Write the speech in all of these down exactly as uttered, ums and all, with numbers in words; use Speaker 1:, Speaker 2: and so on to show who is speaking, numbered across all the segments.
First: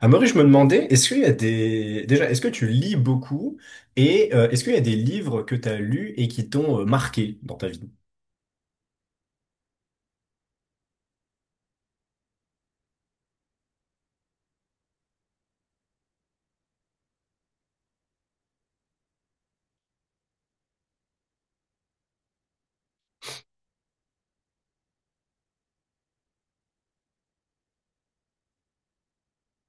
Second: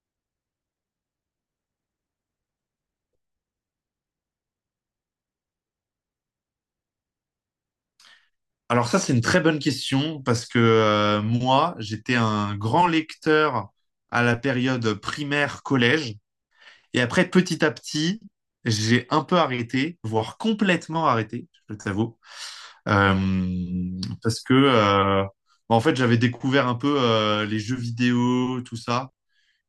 Speaker 1: Amaury, je me demandais, est-ce qu'il y a des... Déjà, est-ce que tu lis beaucoup et euh, est-ce qu'il y a des livres que tu as lus et qui t'ont euh, marqué dans ta vie?
Speaker 2: Alors ça, c'est une très bonne question parce que euh, moi, j'étais un grand lecteur à la période primaire, collège. Et après, petit à petit, j'ai un peu arrêté, voire complètement arrêté, je t'avoue. Euh, parce que, euh, bah, en fait, j'avais découvert un peu euh, les jeux vidéo, tout ça.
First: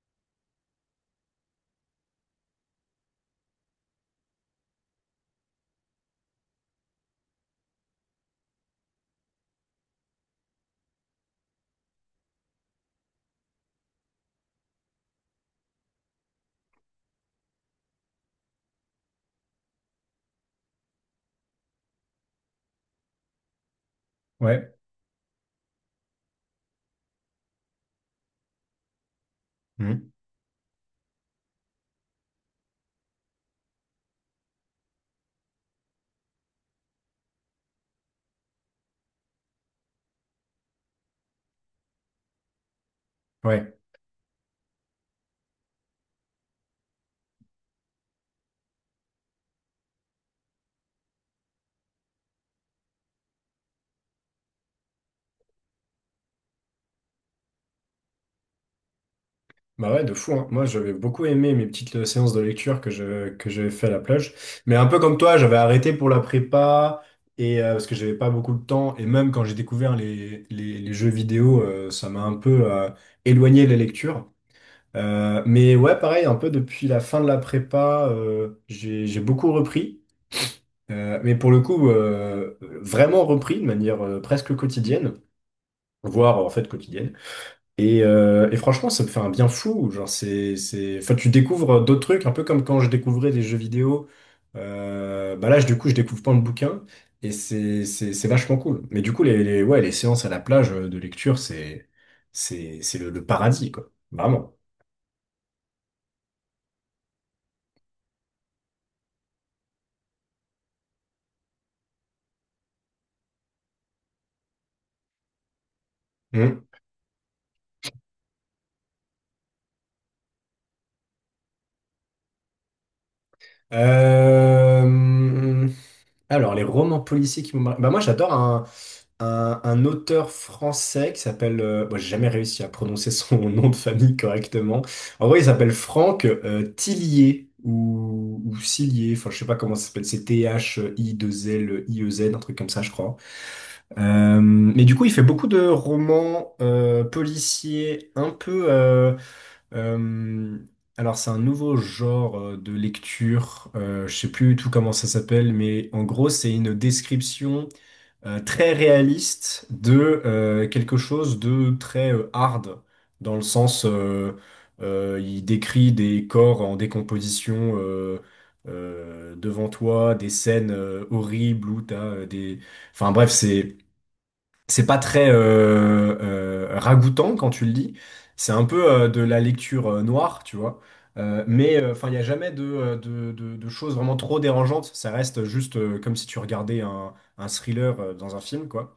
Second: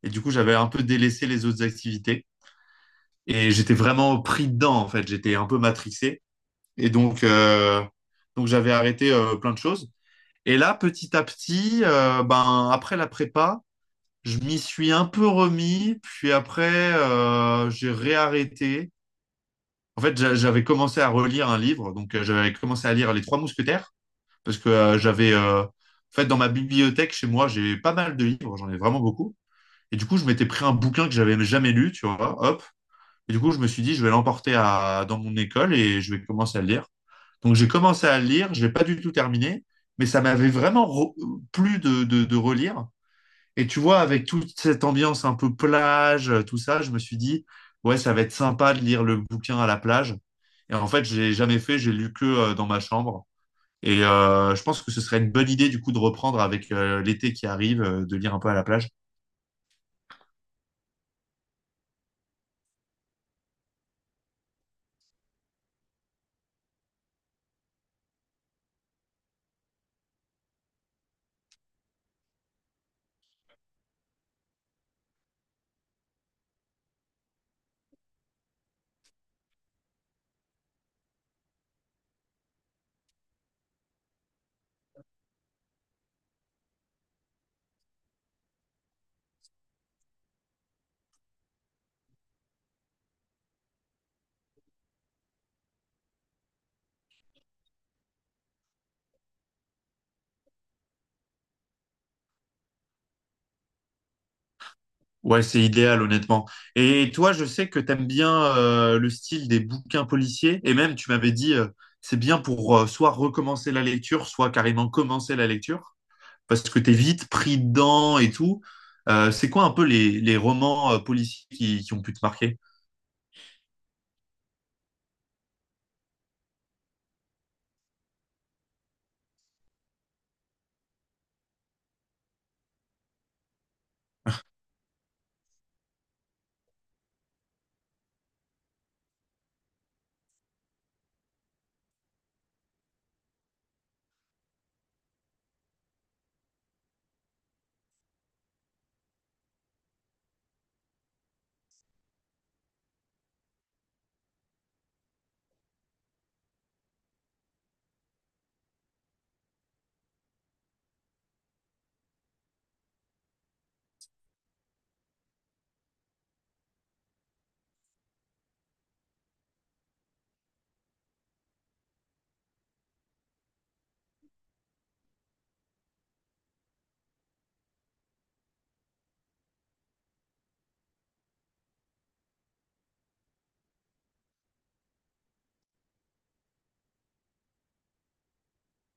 Speaker 2: Et du coup, j'avais un peu délaissé les autres activités. Et j'étais vraiment pris dedans, en fait. J'étais un peu matrixé. Et donc, euh, donc j'avais arrêté euh, plein de choses. Et là, petit à petit, euh, ben, après la prépa, je m'y suis un peu remis, puis après, euh, j'ai réarrêté. En fait, j'a- j'avais commencé à relire un livre, donc euh, j'avais commencé à lire Les Trois Mousquetaires, parce que
Speaker 1: Ouais.
Speaker 2: euh, j'avais, euh, en fait, dans ma bibliothèque chez moi, j'ai pas mal de livres, j'en ai vraiment beaucoup. Et du
Speaker 1: Mhm.
Speaker 2: coup, je m'étais pris un bouquin que j'avais jamais lu, tu vois, hop, et du coup, je me suis dit, je vais l'emporter à, dans mon école et je vais commencer à le lire. Donc, j'ai commencé à le lire, je l'ai pas du tout terminé, mais ça m'avait vraiment re- plu de, de, de relire. Et
Speaker 1: Ouais,
Speaker 2: tu vois, avec toute cette ambiance un peu plage, euh, tout ça, je me suis dit, ouais, ça va être sympa de lire le bouquin à la plage. Et en fait, je l'ai jamais fait, j'ai lu que euh, dans ma chambre. Et euh, je pense que ce serait une bonne idée, du coup, de reprendre avec euh, l'été qui arrive, euh, de lire un peu à la plage.
Speaker 1: bah ouais, de fou, hein. Moi, j'avais beaucoup aimé mes petites euh, séances de lecture que je, que j'avais fait à la plage. Mais un peu comme toi, j'avais arrêté pour la prépa et euh, parce que j'avais pas beaucoup de temps. Et même quand j'ai découvert les, les, les jeux vidéo, euh, ça m'a un peu euh, éloigné les lectures. Euh, mais ouais, pareil, un peu depuis la fin de la prépa, euh, j'ai, j'ai beaucoup repris. Euh, mais pour le coup, euh, vraiment repris de manière euh, presque quotidienne, voire en fait quotidienne. Et, euh, et franchement, ça me fait un bien fou. Genre, c'est, c'est... Enfin, tu découvres d'autres trucs, un peu comme quand je découvrais des jeux vidéo. Euh, bah là, je- du coup, je découvre plein de bouquins et c'est, c'est, c'est vachement cool. Mais du coup, les, les- ouais, les séances à la plage euh, de lecture, c'est, c'est, c'est le, le paradis, quoi. Vraiment.
Speaker 2: Ouais, c'est idéal, honnêtement. Et toi, je sais que t'aimes bien euh, le style des bouquins policiers. Et même, tu m'avais dit, euh, c'est bien pour euh, soit recommencer la lecture, soit carrément commencer la lecture, parce
Speaker 1: Hum.
Speaker 2: que t'es vite pris dedans et tout. Euh, c'est quoi un peu les, les romans euh, policiers qui, qui ont pu te marquer?
Speaker 1: Euh, Alors, les romans policiers qui m'ont marqué. Bah, moi, j'adore un, un, un auteur français qui s'appelle... euh, bon, j'ai jamais réussi à prononcer son nom de famille correctement. En vrai, il s'appelle Franck euh, Tillier ou, ou Cillier. Enfin, je sais pas comment ça s'appelle. C'est t h i deux l i e z un truc comme ça, je crois. Euh, mais du coup, il fait beaucoup de romans euh, policiers un peu. euh, euh, alors c'est un nouveau genre euh, de lecture, euh, je sais plus du tout comment ça s'appelle, mais en gros c'est une description euh, très réaliste de euh, quelque chose de très euh, hard, dans le sens euh, euh, il décrit des corps en décomposition euh, euh, devant toi, des scènes euh, horribles où t'as euh, des... Enfin bref, c'est... C'est pas très euh, euh, ragoûtant quand tu le dis. C'est un peu euh, de la lecture euh, noire, tu vois. Euh, mais euh, enfin, il n'y a jamais de, euh, de, de- de choses vraiment trop dérangeantes. Ça reste juste euh, comme si tu regardais un, un thriller euh, dans un film, quoi.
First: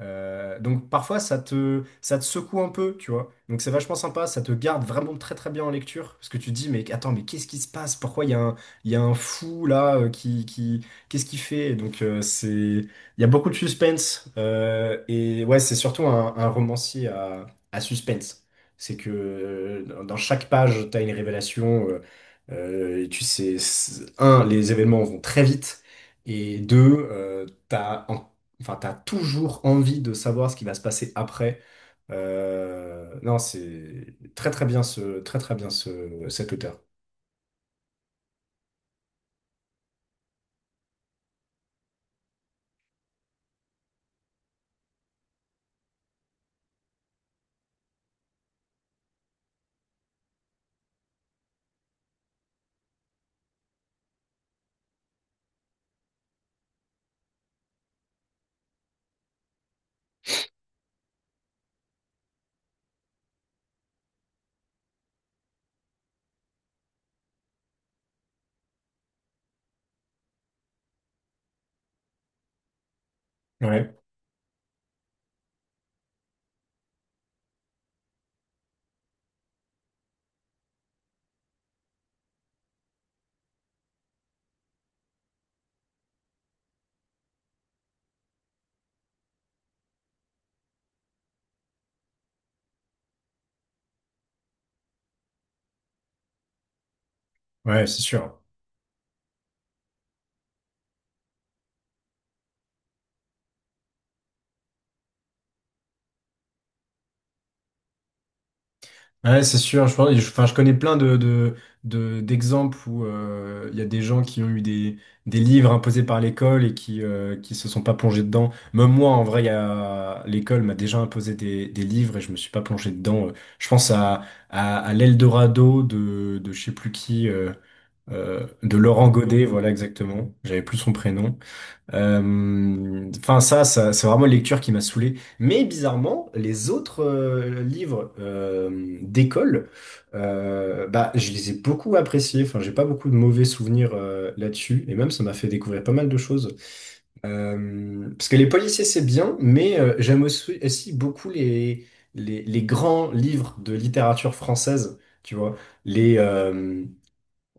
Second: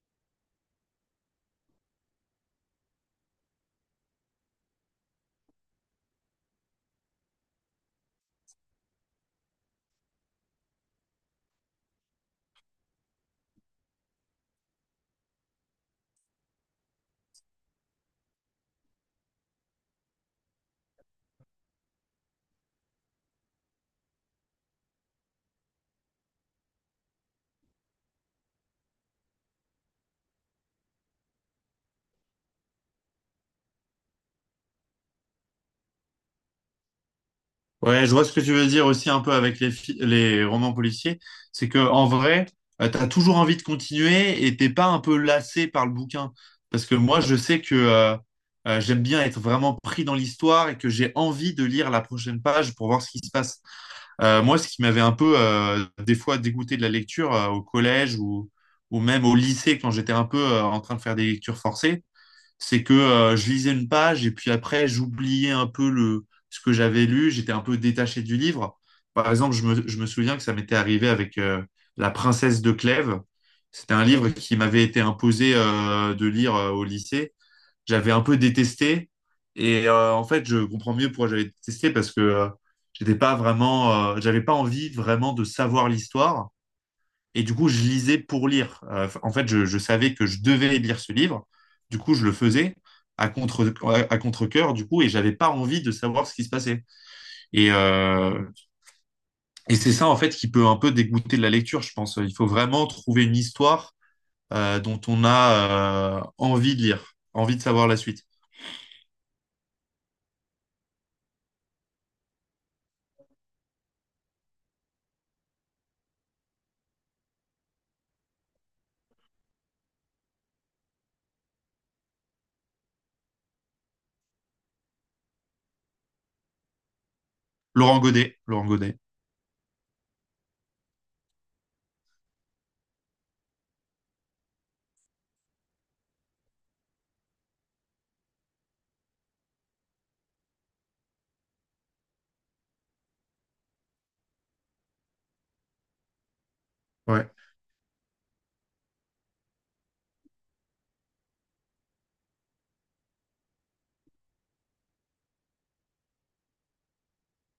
Speaker 1: Euh, donc parfois ça te, ça te secoue un peu, tu vois. Donc c'est vachement sympa, ça te garde vraiment très très bien en lecture, parce que tu te dis mais attends mais qu'est-ce qui se passe? Pourquoi il y a un, il y a un fou là euh, qui, qui qu'est-ce qu'il fait? Donc euh, c'est, il y a beaucoup de suspense euh, et ouais c'est surtout un, un romancier à, à suspense. C'est que euh, dans dans chaque page t'as une révélation. Euh, euh, et tu sais, c'est- un, les événements vont très vite et deux, euh, t'as en... Enfin, t'as toujours envie de savoir ce qui va se passer après. Euh, non, c'est très très bien ce, très très bien ce, cet auteur.
Speaker 2: Ouais, je vois ce que tu veux dire aussi un peu avec les, fi- les romans policiers. C'est que en vrai, euh, t'as toujours envie de continuer et t'es pas un peu lassé par le bouquin. Parce que moi, je sais que euh, euh, j'aime bien être vraiment pris dans l'histoire et que j'ai envie de lire la prochaine page pour voir ce qui se passe. Euh, moi, ce qui m'avait un peu euh, des fois dégoûté de la lecture euh, au collège ou, ou même au lycée quand j'étais un peu euh, en train de faire des lectures forcées, c'est que euh, je lisais une page et puis après, j'oubliais un peu le, ce que j'avais lu, j'étais un peu détaché du livre. Par exemple, je me, je me souviens que ça m'était arrivé avec euh, La Princesse de Clèves.
Speaker 1: Ouais,
Speaker 2: C'était un livre qui m'avait été imposé euh, de lire euh, au lycée. J'avais un peu détesté et euh, en fait, je comprends mieux pourquoi j'avais détesté parce que euh, j'étais pas vraiment, euh, j'avais pas envie vraiment de savoir l'histoire. Et du coup, je lisais pour lire. Euh, en fait, je, je savais que je devais lire ce livre. Du coup, je le faisais à contre à contre-cœur du coup et j'avais pas envie de savoir ce qui se passait et
Speaker 1: ouais, c'est
Speaker 2: euh,
Speaker 1: sûr.
Speaker 2: et c'est ça en fait qui peut un peu dégoûter de la lecture, je pense. Il faut vraiment trouver une histoire euh, dont on a euh, envie de lire, envie de savoir la suite.
Speaker 1: Ouais, c'est sûr. Je, pense- je- enfin, je connais plein de, de, de- d'exemples où euh, il y a des gens qui ont eu des, des livres imposés par l'école et qui, euh, qui se sont pas plongés dedans. Même moi, en vrai, il y a, l'école m'a déjà imposé des, des livres et je me suis pas plongé dedans. Euh, Je pense à, à, à l'Eldorado de, de je sais plus qui. Euh,
Speaker 2: Laurent Godet,
Speaker 1: euh,
Speaker 2: Laurent
Speaker 1: de
Speaker 2: Godet
Speaker 1: Laurent Godet, voilà exactement. J'avais plus son prénom. Euh, Enfin ça, ça c'est vraiment une lecture qui m'a saoulé. Mais bizarrement, les autres euh, livres euh, d'école, euh, bah je les ai beaucoup appréciés. Enfin j'ai pas beaucoup de mauvais souvenirs euh, là-dessus. Et même ça m'a fait découvrir pas mal de choses.
Speaker 2: ouais
Speaker 1: Euh, parce que les policiers c'est bien, mais euh, j'aime aussi, aussi beaucoup les, les les grands livres de littérature française. Tu vois les, euh,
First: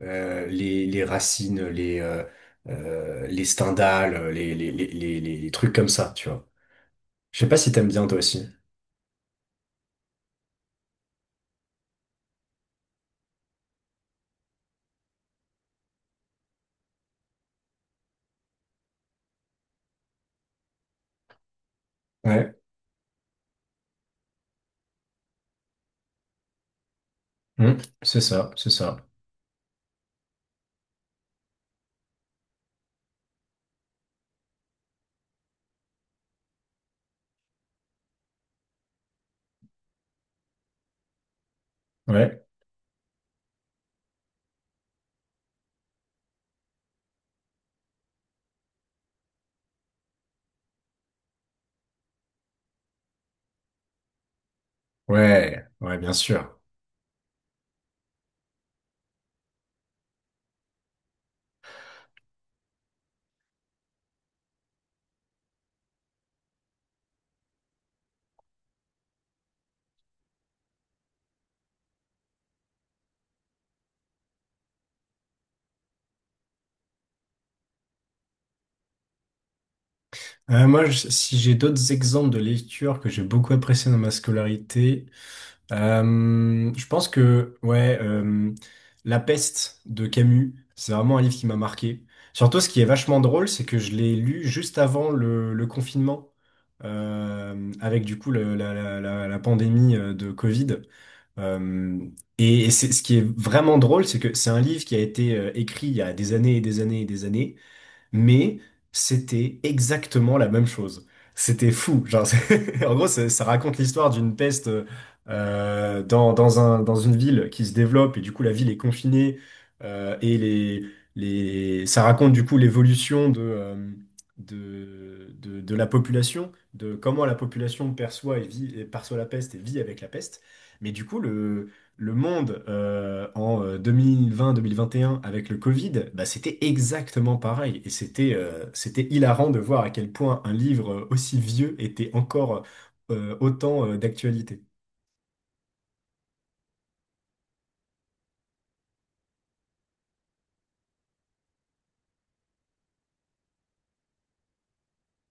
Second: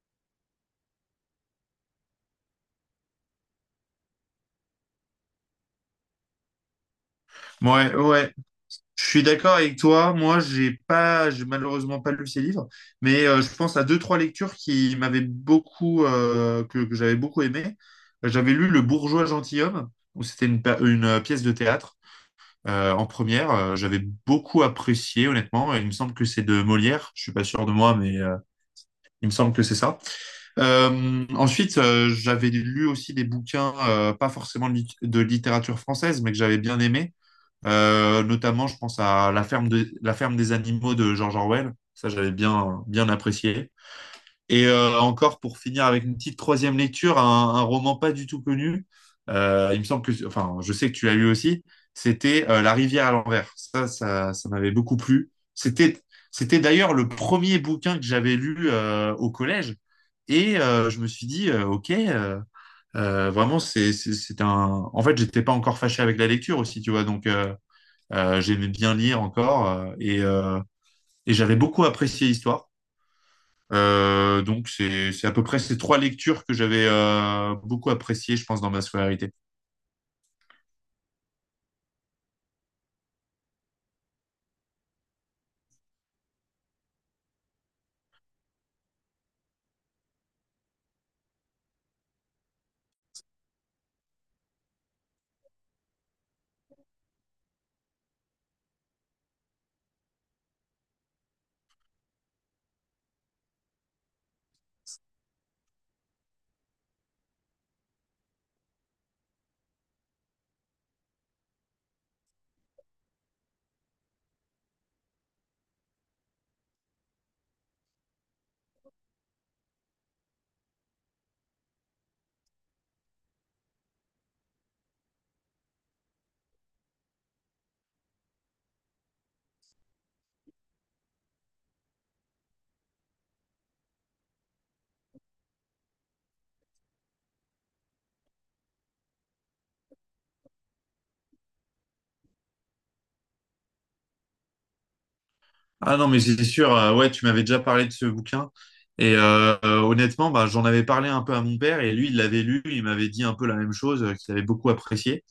Speaker 1: euh, les, les racines, les, euh, euh, les Stendhal, les, les, les, les, les- les trucs comme ça, tu vois. Je sais pas si t'aimes
Speaker 2: ouais
Speaker 1: bien toi
Speaker 2: ouais
Speaker 1: aussi.
Speaker 2: Je suis d'accord avec toi. Moi, j'ai pas, j'ai malheureusement pas lu ces livres, mais euh, je pense à deux, trois lectures qui m'avaient beaucoup, euh, que, que j'avais beaucoup aimé. J'avais lu Le Bourgeois gentilhomme, où c'était une, pa- une, euh, pièce de théâtre
Speaker 1: Ouais.
Speaker 2: euh, en première. Euh, j'avais beaucoup apprécié, honnêtement. Il me semble que c'est de Molière. Je suis pas sûr de
Speaker 1: Hmm,
Speaker 2: moi, mais
Speaker 1: c'est
Speaker 2: euh,
Speaker 1: ça, c'est ça.
Speaker 2: il me semble que c'est ça. Euh, ensuite, euh, j'avais lu aussi des bouquins, euh, pas forcément de, lit- de littérature française, mais que j'avais bien aimé. Euh, notamment, je pense à La ferme, de- La ferme des animaux de George Orwell. Ça, j'avais
Speaker 1: Ouais,
Speaker 2: bien, bien apprécié. Et euh, encore, pour finir avec une petite troisième lecture, un, un roman pas du tout connu. Euh, il me semble que, enfin, je sais que tu l'as lu aussi. C'était euh, La rivière à l'envers. Ça, ça, ça m'avait beaucoup plu.
Speaker 1: ouais, ouais,
Speaker 2: C'était,
Speaker 1: bien sûr.
Speaker 2: c'était d'ailleurs le premier bouquin que j'avais lu euh, au collège. Et euh, je me suis dit, euh, ok, euh, euh, vraiment, c'est, c'est, c'est un. En fait, j'étais pas encore fâché avec la lecture aussi, tu vois. Donc, euh, euh, j'aimais bien lire encore euh, et, euh, et j'avais beaucoup apprécié l'histoire. Euh, donc c'est c'est à peu près ces trois lectures que j'avais euh, beaucoup appréciées, je pense, dans ma scolarité.
Speaker 1: Euh, moi, je- si j'ai d'autres exemples de lecture que j'ai beaucoup apprécié dans ma scolarité, Euh, je pense que ouais, euh, La peste de Camus, c'est vraiment un livre qui m'a marqué. Surtout, ce qui est vachement drôle, c'est que je l'ai lu juste avant le, le confinement, euh, avec du coup le- la, la- la- la pandémie euh, de Covid. Euh, et et c'est, ce qui est vraiment drôle, c'est que c'est un livre qui a été euh, écrit il y a des années et des années et des années mais c'était exactement la même chose. C'était fou. Genre, c'est- en gros, ça, ça raconte l'histoire d'une peste euh, dans, dans un, dans une ville qui se développe et du coup la ville est confinée euh, et les, les, ça raconte du coup l'évolution de, euh, de, de, de la population, de comment la population perçoit et vit, et perçoit la peste et vit avec la peste. Mais du coup, le, le monde euh, en euh, deux mille vingt, deux mille vingt et un avec le Covid, bah, c'était exactement pareil. Et c'était euh, c'était hilarant de voir à quel point un livre aussi vieux était encore euh, autant euh, d'actualité.
Speaker 2: Ah non, mais c'est sûr. euh, ouais, tu m'avais déjà parlé de ce bouquin et euh, euh, honnêtement, bah, j'en avais parlé un peu à mon père et lui, il l'avait lu, il m'avait dit un peu la même chose, euh, qu'il avait beaucoup apprécié.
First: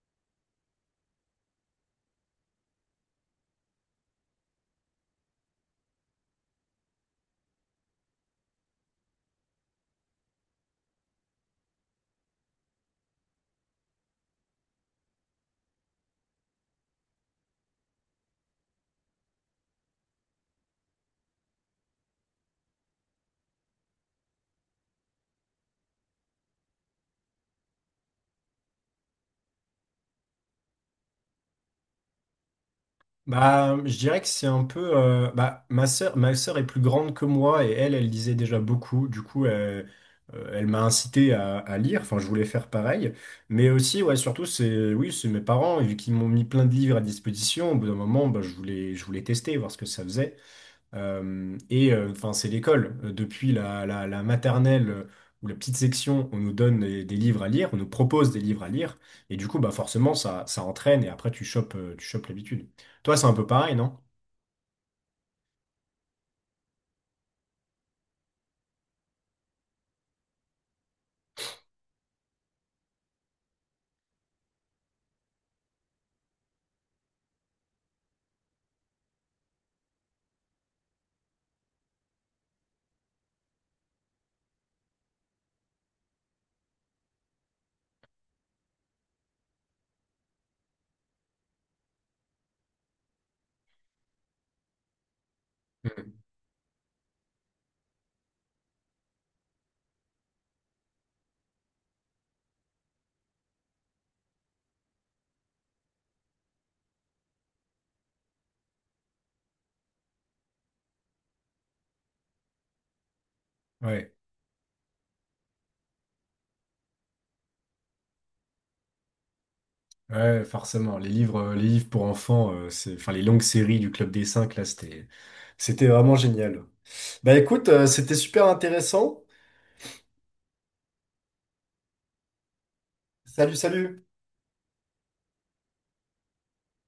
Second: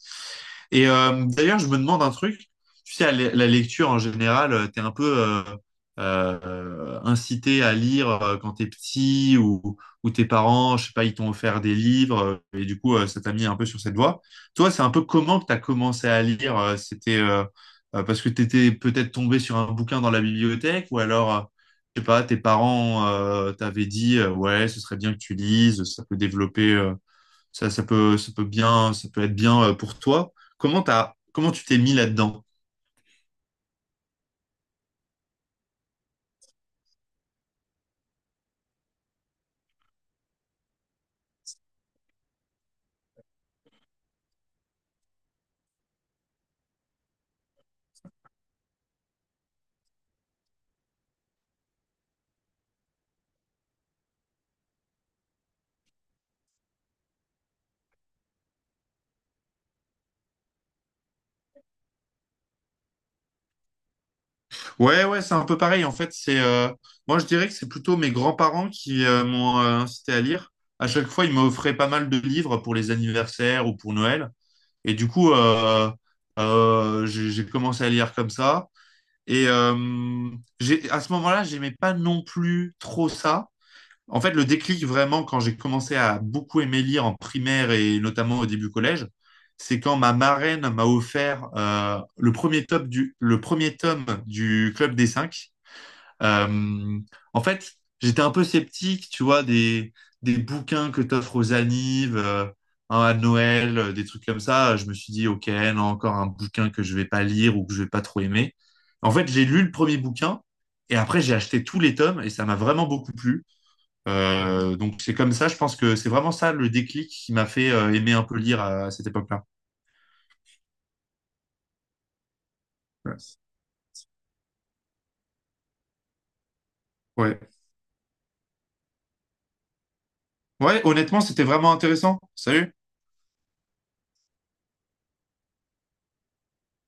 Speaker 2: Et euh, d'ailleurs, je me demande un truc. Tu sais, à la la lecture en général, tu es un peu euh, euh, incité à lire euh, quand tu es petit ou, ou tes parents, je sais pas, ils t'ont offert des livres euh, et du coup, euh, ça t'a mis un peu sur cette voie. Toi, c'est un peu comment que tu as commencé à lire? euh, C'était euh, euh, parce que tu étais peut-être tombé sur un bouquin dans la bibliothèque ou alors, euh, je sais pas, tes parents euh, t'avaient dit, euh, ouais, ce serait bien que tu lises, ça peut développer. euh, ça, ça peut, ça peut bien, ça peut être bien euh, pour toi. Comment t'as, comment tu t'es mis là-dedans?
Speaker 1: Bah, je dirais que c'est un peu... euh, bah, ma sœur, ma sœur est plus grande que moi et elle, elle lisait déjà beaucoup. Du coup, euh, euh, elle m'a incité à, à lire. Enfin, je voulais faire pareil. Mais aussi, ouais, surtout, c'est oui, c'est mes parents, vu qu'ils m'ont mis plein de livres à disposition. Au bout d'un moment, bah, je voulais, je voulais tester, voir ce que ça faisait. Euh, et euh, enfin, c'est l'école. Euh, Depuis la, la- la maternelle euh, ou la petite section, on nous donne des, des livres à lire, on nous propose des livres à lire, et du coup, bah forcément, ça, ça entraîne, et après, tu chopes, euh, tu chopes l'habitude. Toi, c'est un peu pareil, non?
Speaker 2: Ouais, ouais, c'est un peu pareil. En fait, c'est, euh, moi, je dirais que c'est plutôt mes grands-parents qui euh, m'ont euh, incité à lire. À chaque fois, ils m'offraient pas mal de livres pour les anniversaires ou pour Noël. Et du coup, euh, euh, j'ai j'ai commencé à lire comme ça. Et euh, j'ai, à ce moment-là, j'aimais pas non plus trop ça. En fait, le déclic vraiment quand j'ai commencé à beaucoup aimer lire en primaire et notamment au début collège, c'est quand ma marraine m'a offert euh, le premier top du, le premier tome du Club des Cinq.
Speaker 1: Mhm.
Speaker 2: Euh, en fait, j'étais un peu sceptique, tu vois, des, des bouquins que t'offres aux annives, euh, hein, à Noël, euh, des trucs comme ça. Je me suis dit, ok, non, encore un bouquin que je vais pas lire ou que je vais pas trop aimer. En fait, j'ai lu le premier bouquin et après j'ai acheté tous les tomes et ça m'a vraiment beaucoup plu.
Speaker 1: Ouais,
Speaker 2: Euh, donc c'est comme ça, je pense que c'est vraiment ça le déclic qui m'a fait euh, aimer un peu lire à, à cette époque-là.
Speaker 1: ouais, forcément. Les livres, euh, les livres pour enfants, euh, c'est, enfin, les
Speaker 2: Ouais.
Speaker 1: longues séries du Club des Cinq, là, c'était, c'était vraiment génial. Bah
Speaker 2: Ouais,
Speaker 1: écoute, euh, c'était super intéressant.
Speaker 2: Ouais, honnêtement, c'était vraiment intéressant. Salut.
Speaker 1: Salut, salut!